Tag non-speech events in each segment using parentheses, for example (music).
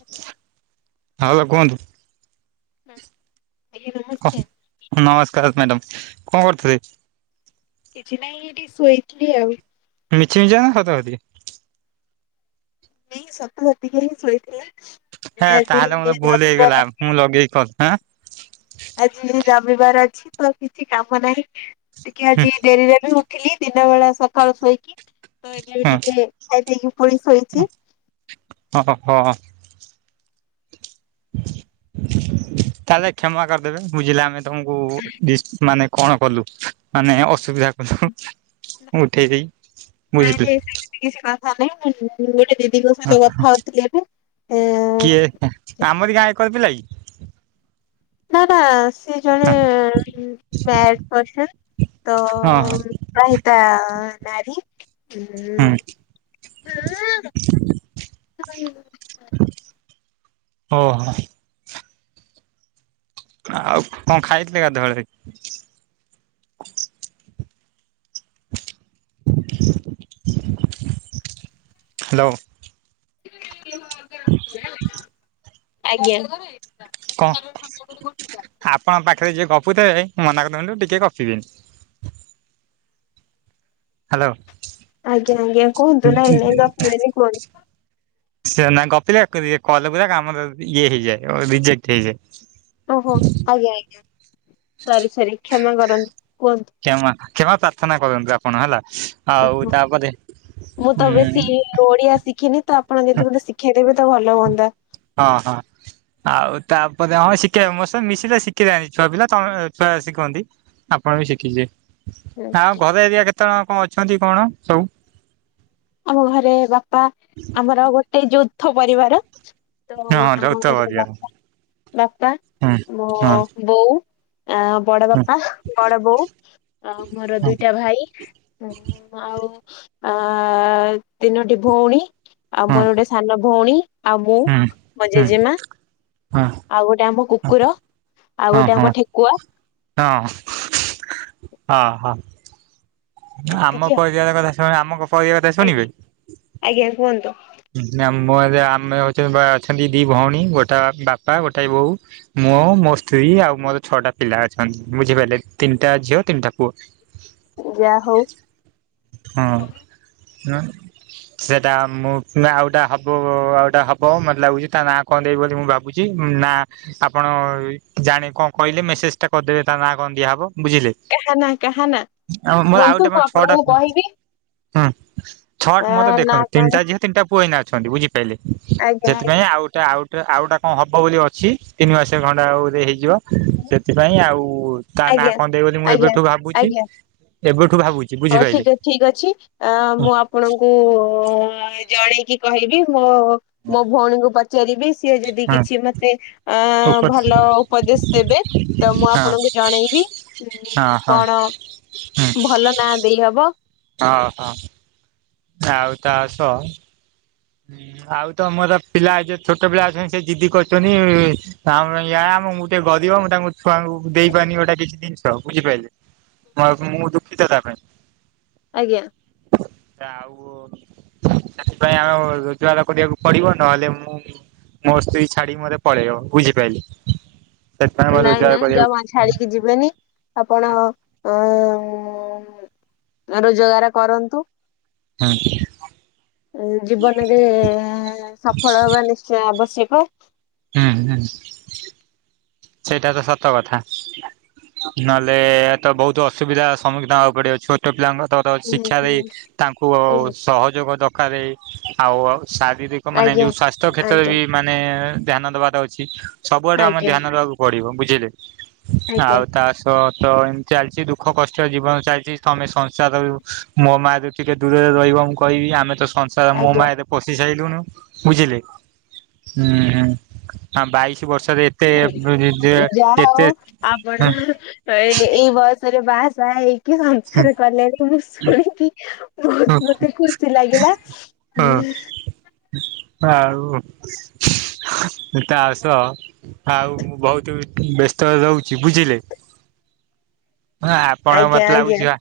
Hello hello, କୁହନ୍ତୁ? ଆଜ୍ଞା, ହ ନମସ୍କାର। ନମସ୍କାର ମାଡ଼ାମ୍, କଣ କରୁଥିଲେ? କିଛି ନାଇଁ, ଏଇଠି ଶୋଇଥିଲି ଆଉ। ମିଛି ମିଛିକା ନା, ସତ ସତିକା? ନାଇଁ ସତ ସତିକା ହିଁ ଶୋଇଥିଲା। ହେ ତାହେଲେ ମତେ ଭୁଲ ହେଇଗଲା, ମୁଁ ଲଗେଇକି କଲ୍ ଆଁ ଆଜି ରବିବାର ଅଛି, ତ କିଛି କାମ ନାହିଁ, ଟିକେ ଆଜି ଡେରିରେ ବି ଉଠ ଉଠିଲି ଦିନ ବେଳା ସକାଳୁ ଶୋଇକି, ତ ଏବେ ହୁଁ ଟିକେ ଖାଇକି ପୁଣି ଶୋଇଚି। ଓହୋ। ତାହେଲେ କ୍ଷମା କରିଦେବେ, ବୁଝିଲେ ଆମେ ତମକୁ ଡିସ୍ ମାନେ କଣ କଲୁ, ମାନେ ଅସୁବିଧା କଲୁ, ମୁଁ ଉଠେଇ ଦେଇ ବୁଝିଥିଲି। ସେମତି କିଛି କଥା ନାହିଁ, ମୁଁ ଗୋଟେ ଦିଦିଙ୍କ ହଁ ସହିତ କଥା ହଉଥିଲି ଏବେ, ଏ କିଏ ଆମରି ଗାଁ ଏକର ପିଲା କି? ନା ନା ସେ ଜଣେ ମ-ମ ମ୍ୟାଡ୍ ପର୍ସନ୍, ତ ହଁ ବିବାହିତା ନାରୀ। ହୁଁ (unintelligible) ଓହୋ। ଆଉ କଣ ଖାଇଥିଲେ ଗାଧୁଆଳେରେ? ହାଲୋ। ଆଜ୍ଞା। କଣ ଆପଣଙ୍କ ପାଖରେ ଯିଏ ଗପୁଥେବେ, ମନା କରିଦିଅନ୍ତୁ ଟିକେ ଗପିବେନି। ହାଲୋ। ଆଜ୍ଞା ଆଜ୍ଞା କୁହନ୍ତୁ? ନାଇଁ ନାଇଁ ଗପିବେନି କୁହନ୍ତୁ? ସେ ନା ଗପିଲେ, ଏ କଲ୍ ପୁରା କାମ ଦଉନି ଇଏ ହେଇଯାଏ, ରିଜେକ୍ଟ୍ ହେଇଯାଏ। ଓହୋ, ଆଜ୍ଞା ଆଜ୍ଞା, ସରି ସରି, କ୍ଷମା କରନ୍ତୁ, କୁହନ୍ତୁ? ଖେମା ଖେମା ପାର୍ଥନା କରନ୍ତୁ ଆପଣ ହେଲା, ଆଉ ଓହୋ। ତାପରେ ମୁଁ ତ ଉଁ ବେଶୀ ଉଁ ଓଡିଆ ଶିଖିନି, ତ ଆପଣ ଯଦି ବୋଧେ ଶିଖେଇଦେବେ ତ ଭଲ ହୁଅନ୍ତା। ହଁ ହଁ। ଆଉ ତାପରେ, ହଁ ଶିଖେଇ ମୋ ସ ମିଶିଲେ ଶିଖି ଯାଆନ୍ତି ଛୁଆ ପିଲା, ତମେ ଛୁଆ ଶିଖନ୍ତି। ଆପଣ ବି ଶିଖିଯିବେ। ହୁଁ। ଆଉ ଘର ଏରିଆ କେତେ ଅଣ କଣ ଅଛନ୍ତି କଣ ସବୁ? ଆମ ଘରେ ବାପା, ଆମର ଗୋଟେ ଯୌଥ ପରିବାର। ତ ହଁ ଆମ ଯୌଥ ଘରେ ପରିବାର ହୁଁ ବାପା, ବାପା ହଁ ମୋ ହୁଁ ବୋଉ, ଆ ବଡବାପା, ବଡବୋଉ, ମୋର ହୁଁ ହୁଁ ଦୁଇଟା ଭାଇ ଆଉ ଆ ତିନୋଟି ଭଉଣୀ ଆଉ ହୁଁ। ହୁଁ ମୋର ଗୋଟେ ସାନ ଭଉଣୀ, ଆଉ ମୁଁ, ହଁ ହଁ ମୋ ହଁ ଜେଜେମା ଆଉ ଗୋଟେ ଆମ କୁକୁର, ଆଉ ହଁ ଗୋଟେ ହଁ। ଆମ ଠେକୁଆ। ହଁ, ହୋ, ହୋ। ନା ଏତିକି ଆମ ଆଉ କ-କଇବା କଥା ସେମାନେ ଆମ କ-କହିବା କଥା ଆଜ୍ଞା ଶୁଣିବେ? ଆଜ୍ଞା କୁହନ୍ତୁ। ନା ମୋର ଆମେ ଅଛେ ବା ଅଛନ୍ତି ଦି ଭଉଣୀ ଗୋଟା ବାପା ଗୋଟାଏ ବୋଉ। ମୁଁ ମୋ ସ୍ତ୍ରୀ ଆଉ ମୋର ଛଅଟା ପିଲା ଅଛନ୍ତି ବୁଝିପାରିଲେ? ତିନିଟା ଝିଅ, ତିନିଟା ପୁଅ। ଯା ହଉ। ହଁ ନାଇଁ ସେଟା ମୁଁ ନା ଆଉ ଗୋଟା ହବ ଆଉ ଗୋଟା ହବ। ମୋତେ ଲାଗୁଛି ତା ନାଁ କଣ ଦେବି ବୋଲି ମୁଁ ଭାବୁଛି। ନାଁ ଆପଣ ଜାଣେ କଣ କହିଲେ ମେସେସ୍ ଟା କରିଦେବେ ତା ନାଁ କଣ ଦିଆହବ ବୁଝିଲେ? କାହା ନାଁ କାହା ନାଁ ଆଉ ମୋର ଆଉ ହୁହନ୍ତୁ ଗୋଟେ ମୁଁ ଛଅଟା ଆପଣଙ୍କୁ କହିବି। ହୁଁ, ଛଅ ଆ ମୋତେ ନା ଦେଖନ୍ତୁ ତିନିଟା କଣ ଝିଅ ତିନିଟା ପୁଅ ଏଇନା ଅଛନ୍ତି। ବୁଝି ପାଇଲେ, ଆଜ୍ଞା ସେଥିପାଇଁ ଆଜ୍ଞା ଆଉ ଟା ଆଉଟେ ଆଉ ଗୋଟା କଣ ହବ ବୋଲି ଅଛି ତିନି ମାସେ ଖଣ୍ଡେ ଆଉ ବୋଧେ ହେଇଯିବ। ସେଥିପାଇଁ ଆଉ ତା ନାଁ ଆଜ୍ଞା କଣ ଦେବି ବୋଲି ମୁଁ ଆଜ୍ଞା ଏବେଠୁ ଭାବୁଛି। ଆଜ୍ଞା ଏବେଠୁ ଭାବୁ ଚି ହଉ ବୁଝିପାଇଲେ? ଠିକ ଠିକ ଅଛି ଅ, ହଁ ମୁଁ ଆପଣଙ୍କୁ ଅ, (unintelligible) ଜଣେଇକି କହିବି। ହଁ ମୋ ଭଉଣୀଙ୍କୁ ପଚାରିବି ସିଏ ଯଦି କିଛି ମୋତେ ଅ, ଉପର ଭଲ ଉପଦେଶ ଦେବେ। ତ ମୁଁ ହଁ ଆପଣଙ୍କୁ ଜଣେଇବି। ହଁ, ହଁ। କଣ ହୁଁ ଭଲ ନାଁ ଦେଇହବ। ହଁ, ହଁ। ଆଉ ତା ସଅ ହୁଁ, ଆଉ ତ ମୋର ପିଲା ଏ ଯେ ଛୋଟ ପିଲା ଅଛନ୍ତି ସେ ଜିଦି କରଚନ୍ତି। ଆମ ୟା ଆମ ମୁଁ ଟିକେ ଗରିବ ମୁଁ ତାଙ୍କୁ ଛୁଆଙ୍କୁ ଦେଇପାରନି ଗୋଟା କିଛି ଦିନିଷ ବୁଝିପାଇଲେ। ହଁ ତ ମୁଁ ଦୁଃଖିତ ତା ପାଇଁ। ଆଜ୍ଞା। ଆଉ ସେଥିପାଇଁ ଆମେ ହ ରୁଜଗାର କରିବାକୁ ପଡିବ ନହେଲେ ମୁଁ ମୋ ସ୍ତ୍ରୀ ଛାଡିକି ମୋତେ ପଳେଇବ। ବୁଝିପାଇଲେ? ସେଥିପାଇଁ ମୋତେ ନାଇଁ ରୋଜଗାର ନାଇଁ କରିବାକୁ ଜମା ଛାଡିକି ଯିବେନି ଆପଣ ଅ, ରୋଜଗାର କରନ୍ତୁ। ହଁ (inaudible) ଏଇ ଜୀବନରେ ସଫଳ ହବା ନିଶ୍ଚୟ ଆବଶ୍ୟକ। ହୁଁ, ହୁଁ ସେଇଟା ତ ସତ କଥା। ନହେଲେ ତ ବହୁତ ଅସୁବିଧା ସମ୍ମୁଖୀନ ହବା ପଡିବ। ଛୋଟ ପିଲାଙ୍କ ତ ତ ଶିକ୍ଷାାରେ ଆଜ୍ଞା ତାଙ୍କୁ ଅ, ସହଯୋଗ ଦରକାରେ ଆଉ ଅ, ଶାରୀରି କ ମାନେ ଆଜ୍ଞା ଯୋଉ ସ୍ଵାସ୍ଥ୍ୟ କ୍ଷେତ୍ରରେ ଆଜ୍ଞା ବି ମାନେ ଧ୍ୟାନ ଦବାର ଅଛି। ସବୁଆଡୁ ଆମେ ଆଜ୍ଞା ଧ୍ୟାନ ଦବାକୁ ପଡ଼ିବ ବୁଝିଲେ। ଆଜ୍ଞା ଆଉ ତା ତ ତ ଏମିତି ଚାଲିଛି ଦୁଃଖ କଷ୍ଟ ଜୀବନ ଚାଲିଛି। ତୋମେ ସଂସାର ରୁ ମୋ ମାୟା ରୁ ଟିକେ ଦୂରରେ ରହିବ ମୁଁ କହିବି। ଆମେ ତ ସଂସ ତ ମୋ ଆଜ୍ଞା ମାୟାରେ ପଶି ସାଇଲୁଣୁ ବୁଝିଲେ, ହୁଁ, ହୁଁ। ହଁ ବାଇଶି ବର୍ଷରେ ହେଇ ଓ ଯାହାର ଏତେ ଆପଣ ତ ଇଏ-ଏଇ ବୟସରେ ବାହାସହା ହେଇକି ସଂସାର କଲେଣି ମୁଁ ଶୁଣିକି, ବହୁତ୍ ମତେ ଖୁସି ଲାଗିଲା ହୁଁ, ତ ଆଉ ତା ସହ, ଆଉ ମୁଁ ବହୁତ୍ ତ ବ୍ୟସ୍ତ ରହୁଛି ବୁଝିଲେ? ହଁ ଆପଣଙ୍କ ଆଜ୍ଞା ମତେ ଆଜ୍ଞା ଲାଗୁଛି ବା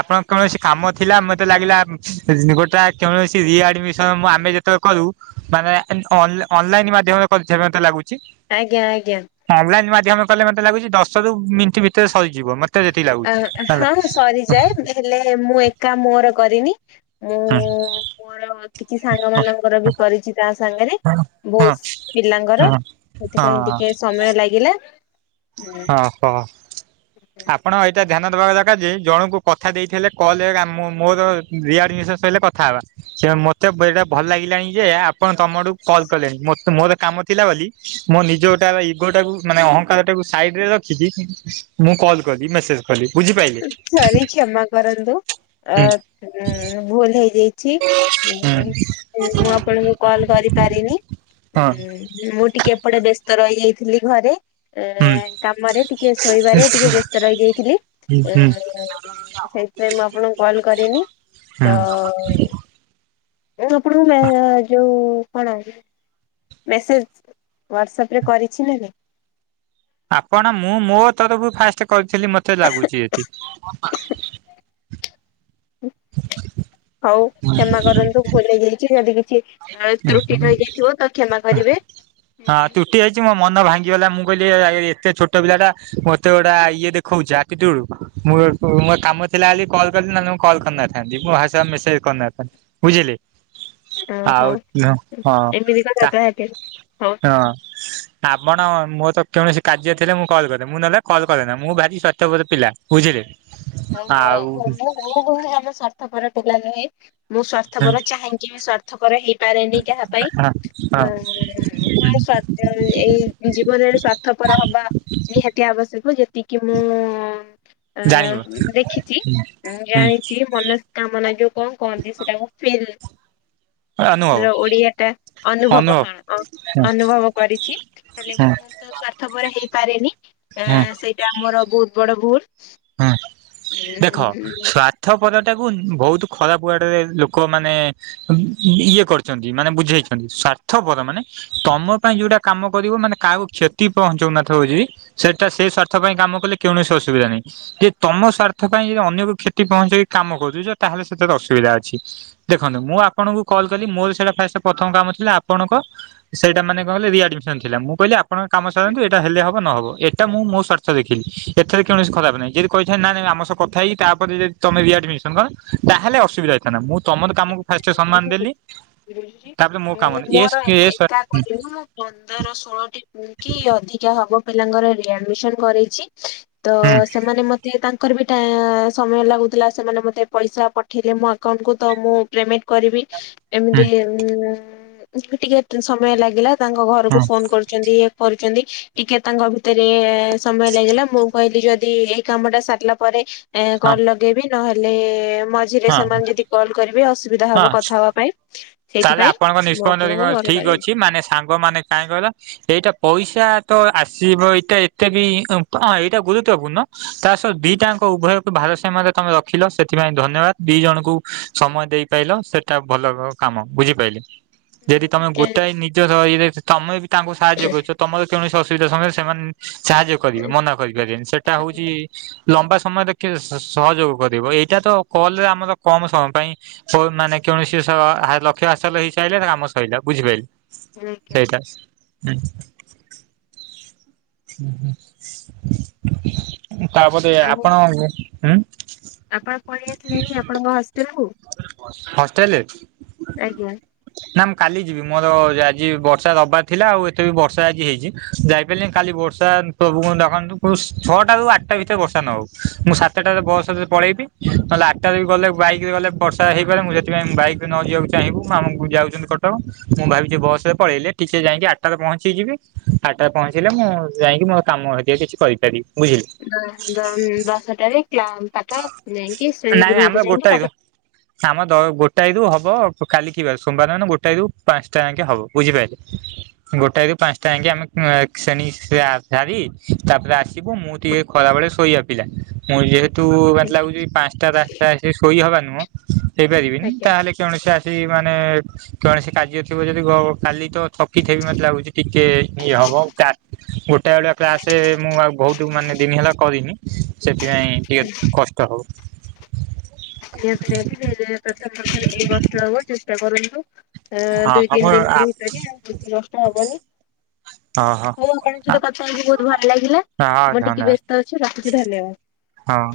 ଆପଣଙ୍କ କୌଣସି କାମ ଥିଲା ମତେ ଲାଗିଲା ଉମ ଗୋଟା କୌଣସି ରିଆଡମିସନ ମୁଁ ଆମେ ଯେ ତ କରୁ ମାନେ ଅନ୍ ଅନଲାଇନ୍ ମାଧ୍ୟମରେ କରୁଛେ ମତେ ଲାଗୁଛି? ଆଜ୍ଞା-ଆଜ୍ଞା, ଅନଲାଇନ୍ ମାଧ୍ୟମରେ କଲେ ମତେ ଲାଗୁଛି ଦଶ ରୁ ମିନିଟ୍ ଭିତରେ ସରିଯିବ ମତ୍ ତେ ଯେତିକି ଆ ଲାଗୁଛି ହେଲା ହଁ ହୁଁ, ସରିଯାଏ ହେଲେ ମୁଁ ଏକା ମୋର କରିନି, ମୁଁ ଆଁ, ମୋର କିଛି ସାଙ୍ଗ ମାନଙ୍କର ବି କରିଛି ତା ସ୍ ସାଙ୍ଗରେ ବହୁସ୍ ପିଲାଙ୍କର ହଁ ହଁ ସେଥିପାଇଁ ଟିକେ ସମୟ ଲାଗିଲା, ଏଁ, ଓହୋ ଆପଣ ଏଇଟା ତ୍ ଧ୍ୟାନ ଦବା ଦରକାର ଯେ ଜଣଙ୍କୁ କଥା ଦେଇଥିଲେ କଲରେ ଆମ ମୁଁ ମୋ ରିଆଡ୍ମିଶନ ସରିଲେ କଥା ହେବା, ଯେ ମତେ ଏଇଟା ଭଲ ଲାଗିଲାଣି ଯେ ଆପଣ ତମ ଥୁ କଲ୍ କଲେଣି ମୋତେ ମୋରେ, କାମ ଥିଲା ବୋଲି ମୋ ନିଜ ଗୋଟା ଇଗୋଟାକୁ ମାନେ ଅହଂଙ୍କାର ଟାକୁ, ସାଇଡରେ ରଖିଛି ମୁଁ କଲ୍ କଲି ମେସେଜ, କଲି ବୁଝିପାଇଲେ ଉଁ ସରି କ୍ଷମା କରନ୍ତୁ ଅ ହୁଁ ଉଁ ଭୁଲ ହେଇଯାଇ ଅଛି ହୁଁ ମୁଁ ହୁଁ ଆପଣଙ୍କୁ କଲ୍ କରିପାରିନି ହଁ। ହୁଁ, ମୁଁ ଟିକେ ଏପଟେ ବ୍ୟସ୍ତ ରହିଯାଇଥିଲି ଘରେ, ଏଇ ହୁଁ କାମରେ ଟିକେ ଶୋଇବାରେ ଟିକେ ବ୍ୟସ୍ତ ରହିଯାଇଥିଲି, ହୁଁ ଏଇଁ ସେଇଥିପାଇଁ ମୁଁ ଆପଣଙ୍କୁ କଲ୍ କରିନି ତ, ହୁଁ (unintelligible) ମେସେଜ ୱାଳସାପ ରେ କରିଛି ନା ନାଇଁ? ଆପଣ ମୁଁ ମୋ ତରଫରୁ ଫାଷ୍ଟ କରିଥିଲି ମତେ ଲାଗୁଛି ଏଠି, ହୁଁ ହଉ କ୍ଷମା କରନ୍ତୁ ଭୁଲ ହେଇଯାଇଛି ଯଦି କିଛି, ଆଉ ତ୍ରୁଟି ରହିଯାଇଥିବ ତ କ୍ଷମା କରିବେ, ହଁ ତ୍ରୁଟି ହେଇଛି ମୋ ମନ ଭାଙ୍ଗିଗଲା ମୁଁ କହିଲି ଏ ଏତେ ଏ ଛୋଟ ପିଲା ଟା ମତେ ଗୋଟା ଆ ଇଏ ଦେ ଖ ଖୁଛ ଆଟିଟୁଇଟ୍ ମୁଁ ମୋ କାମ ଥିଲା ବୋଲି କଲ୍ କଲି ନହେଲେ ମୁ କଲ କରି ନଥାନ୍ତି ମୋ ଭାଷା ମେସେଚ୍, କରି ନ ଥାଆନ୍ତି ବୁଝିଲି? ଓହୋ ଆଉ ଉମ ହଁ ଏମିତି କଥା ତା ତାହେଲେ ହଉ। ହଁ, ଆପଣ ମୋର ତ କୌଣସି କାର୍ଯ୍ୟ ଥିଲେ ମୁଁ କଲ୍ କରେ ମୁଁ ନହେଲେ କଲ୍ କରେନା ମୁଁ ଭାରି ସ୍ୱାର୍ଥପର ପିଲା ବୁଝିଲେ, ଆଉ? ହଉ-ହଉ ଆମେ ସ୍ୱାର୍ଥପରା ପିଲା ନୁହେଁ, ମୁଁ ହଁ ସ୍ଵାର୍ଥପର ଚାହିଁକି ବି ସ୍ଵାର୍ଥପର ହେଇପାରେନି କାହା ପାଇଁ ହଁ ଉମ୍, ଉମ୍ ନାଇଁ ସାର୍ଥ ଏଇ ଜୀବନରେ ସ୍ଵାର୍ଥପର ପରା ହବା, ନିହାତି ଆବଶ୍ୟକ ଯେତିକି ମୁଁ ଅ, ଜାଣିବ ଦେଖିଛି ମୁଁ ହୁଁ ଜାଣିଛି ମନସ୍କାମନା ଯୋଉ, କଁ କହନ୍ତି ସେଟା କୁ ଫିଲ୍? ଅନୁଭବ ର ଓଡ଼ିଆ ଟା ଅନୁଭବ ହୁଁ ହଁ ହୁଁ ଅନୁଭବ କରିଛି, ତାଲେ ମୁଁ ହୁଁ ତ ସ୍ଵାର୍ଥ ପର ହେଇପାରେନି ଏ ହୁଁ ସେଇଟା ମୋର ବହୁତ୍ ବଡ଼ ଭୁଲ, ହୁଁ ଦେଖ ସ୍ୱାର୍ଥ୍ ସ୍ୱାର୍ଥପର ଟାକୁ ବହୁତ ଖରାପ ୱାଡ୍ ରେ ଲୋକମାନେ ଇଏ କରିଛନ୍ତି ମାନେ ବୁଝେଇଛନ୍ତି ସ୍ୱାର୍ଥପର ମାନେ ତମ ପାଇଁ ଯୋଉଟା କାମ କରିବ ମାନେ କାହାକୁ କ୍ଷତି ପହଁଚଉ ନଥିବ ଜି ସେଟା ସେ ସ୍ୱାର୍ଥ ପାଇଁ କାମ କଲେ କୌଣସି ଅସୁବିଧା ନାହିଁ। ଯେ ତମ ସ୍ଵାର୍ଥ ପାଇଁ ଯଦି ଅନ୍ୟକୁ କ୍ଷତି ପହଁଞ୍ଚେଇକି କାମ କରୁଛ ତାହେଲେ ସେଥିରେ ଅସୁବିଧା ଅଛି। ଦେଖନ୍ତୁ ମୁଁ ଆପଣଙ୍କୁ କଲ କଲି ମୋର ସେଇଟା ଫାଷ୍ଟ ପ୍ରଥମ କାମ ଥିଲା, ଆପଣଙ୍କ ସେଇଟା ମାନେ କଣ କହିଲେ ରିଆଡମିସନଥିଲା, ମୁଁ କହିଲି ଆ ଆପଣ ଙ୍କ କାମ ସାରନ୍ତୁ ଏଟା ହେଲେ ହବ ନହବ ଏଟା ମୁଁ ମୋ ସ୍ୱାର୍ଥ ଦେଖି ଏଥିରେ କୌଣସି ଖରାପ ନାଇଁ ଯଦି କହିଥାନ୍ତି, ନାଇଁ ନାଇଁ ଆମ ସହ କଥା ହେଇ, ତାପରେ ଯଦି ତମେ ରିଆଡିମିସନ କର ତାହେଲେ ଅସୁବିଧା (unintelligible) ମୁଁ ତମର କାମକୁ ଫାଷ୍ଟ ସମ୍ମାନ ଦେଲି। ତାପରେ ମୋ କାମ ମୁଁ ଏ ମୋର ଏକା କରିନି ମୁଁ ପନ୍ଦର ଷୋଳ ଟି କି ଅଧିକା ହବ ପିଲାଙ୍କର ରିଆଡମିସନ କରେଇଛି, ତ ହୁଁ ହୁଁ ସେମାନେ ମତେ ତାଙ୍କ କରିବା ଟା ସମୟ ଲାଗୁଥିଲା, ସେମାନେ ମତେ ପଇସା ପଠେଇଲେ ମୋ ଆକାଉଣ୍ଟକୁ ତ ମୁଁ ପେମେଣ୍ଟ କରିବି ହୁଁ ଏମିତି ଉ ଟିକେ ସମୟ ଲାଗିଲା। ତାଙ୍କ ଘରକୁ ଫୋନ କରୁଛନ୍ତି କରୁଛନ୍ତି, ଟିକେ ତାଙ୍କ ଭିତରେ ସମୟ ଲାଗିଲା ମୁଁ କହିଲି ଯଦି ଏଇ କାମଟା ସାରିଲା ପରେ ହଁ କଲ ଦେବି ନହେଲେ ମଝିରେ ହଁ ସେମାନେ ଯଦି କଲ କରିବେ ଅସୁବିଧା ହଁ ହବ କଥା ହବା ପାଇଁ। ତାହେଲେ ସେଇଥିପାଇଁ ଆପଣଙ୍କ ମୁଁ ନିଷ୍ପତ୍ତି ଆପଣଙ୍କୁ କଲ୍ ଠିକ ଅଛି ମାନେ ସାଙ୍ଗମାନେ କାହିଁ କହିଲ? ଏଇଟା ପଇସା ତ ଆସିବ ଏଇଟା ଏତେ ବି କଣ ଏଇଟା ଗୁରୁତ୍ୱପୂର୍ଣ୍ଣ? ତା ସହ ଦିଟା ଯାଙ୍କ ଉଭୟକୁ ଭାରସମାରେ ତମେ ରଖିଲ ସେଥିପାଇଁ ଧନ୍ୟବାଦ ଦି ଜଣଙ୍କୁ। ସମୟ ଦେଇପାଇଲ ସେଇଟା ଭଲ କାମ ବୁଝିପାଇଲେ, ଯଦି ତମେ ଗୋଟାଏ କରିବି। ନିଜର ଇଏ ତମେ ବି ତାଙ୍କୁ ସାହାଯ୍ୟ କରୁଛ। ତମର କୌଣସି ଅସୁବିଧା ସମୟରେ ସେମାନେ ସାହାଯ୍ୟ କରିବେ ମନା କରିପାରିବେନି, ସେଟା ହଉଛି ଲମ୍ବା ସମୟ ଦେଖି ସହଯୋଗ କରିବ, ଏଇଟା ତ କଲରେ ଆମର କମ ସମୟ ପାଇଁ। ଓ ନାଇଁ ନାଇଁ କୌଣସି ସ ତାହାର ଲକ୍ଷ୍ୟ ହାସଲ ହେଇ ସାଇଲେ ତା କାମ ସରିଲା ବୁଝିପାରିଲି ସେଇଟା। (unintelligible) ତାପରେ ଆଉ ଆପଣ ମାନଙ୍କୁ ହୁଁ ଆପଣ ପଳେଇ ଆସିଲେଣି ଆପଣଙ୍କ ହଷ୍ଟେଲ କୁ? ହଷ୍ଟେଲରେ ଆଜ୍ଞା। ନା ମୁଁ କାଲି ଯିବି ମୋର ଆଜି ବର୍ଷା ହବାର ଥିଲା, ଆଉ ଏତେ ବି ବର୍ଷା ଆଜି ହେଇଛି ଯାଇପାରିଲିନି କାଲି ଭୋ ପ୍ରଭୁଙ୍କୁ ଡାକନ୍ତୁ ଛଅଟା ରୁ ଆଠଟା ଭିତରେ ବର୍ଷା ନହଉ, ମୁଁ ସାତଟା ବସ ରେ ପଳେଇବି। ତାହେଲେ ଆଠଟାରେ ବି ଗଲେ ବାଇକରେ ଗଲେ ବର୍ଷା ହେଇପାରେ ମୁଁ ସେଥିପାଇଁ ବାଇକ୍ ନ ଯିବାକୁ ଚାହିଁବୁ ମାମୁଁ କୁ ଯାଉଛନ୍ତି କଟକ ମୁଁ ଭାବିଛି ବସରେ ପଳେଇଲେ ଟିକେ ଯାଇକି ଆ ଆଠଟାରେ ପହଞ୍ଚିଯିବି ଆଠଟାରେ ପହଞ୍ଚିଲେ ମୁଁ ଯାଇକି ମୋର କାମ ହେ କିଛି କରିପାରିବି ବୁଝିଲେ। ଦଶଟାରେ ପାଠ ଯାଇକି ଶ୍ରେଣୀ ନାଇଁ ଆମର ଗୃହକୁ ଯାଇକି ଗୋଟାଏରୁ ପାଠ ଆମ ଗୋଟାଏ ରୁ ହବ କାଲିି କି ବାରେ ସୋମବାର ନା ଗୋଟା ରୁ ପାଞ୍ଚଟା ଯାଙ୍କେ ହବ ବୁଝିପାରିଲେ। (unintelligible) ଗୋଟାଏ ରୁ ପାଞ୍ଚଟା ଯାକେ ଆମେ ଶ୍ରେଣୀ ଶିଆ ସାରି ତାପରେ ଆସିବୁ, ମୁଁ ଟିକେ ଖରାବେେଳେ ଶୋଇବା ପିଲା, ମୁଁ ଯେହେ ତୁ ମାନେ ଲାଗୁଛି ପାଞ୍ଚଟା ରୁ ଆଠଟା ଯାକେ ଶୋଇ ହବା ନୁହଁ ହେଇପାରିବିନି, ଆଜ୍ଞା ତାହେଲେ ଜଣେ ଆସି ମାନେ କୌଣସି କାର୍ଯ୍ୟ ଥିବ ଯଦି କାଲି ତ ଥକିଥିବେ ମତେ ଲାଗୁଛି ଟିକେ ଇଏ ହବ କା, ଗୋଟାଏ ବେଳେ କ୍ଲାସ ମୁଁ ଆଉ ବହୁତ ମାନେ ଦିନ ହେଲା କରିନି ସେଥିପାଇଁ ଟି (unintelligible) କଷ୍ଟ ହଉ। (unintelligible) କଷ୍ଟ ହବ ଯେତେ କରୁଛୁ। ଆଁ ହଁ ଦୁଇ ହଁ ତିନି ମୁଁ ଦିନ ଭିତରେ ଆଉ ଦୁଇ (unintelligible) ହବନି। ଓହୋ ହଁ ମୁଁ ଆପଣଙ୍କ ସହିତ କଥା ହେଇକି ବହୁତ ଭଲ ଲାଗିଲା ହଁ ମୁଁ ଟିକେ ଧନ୍ୟବାଦ ବ୍ୟସ୍ତ ଅଛି ରଖୁଚି ଧନ୍ୟବାଦ। ହଁ।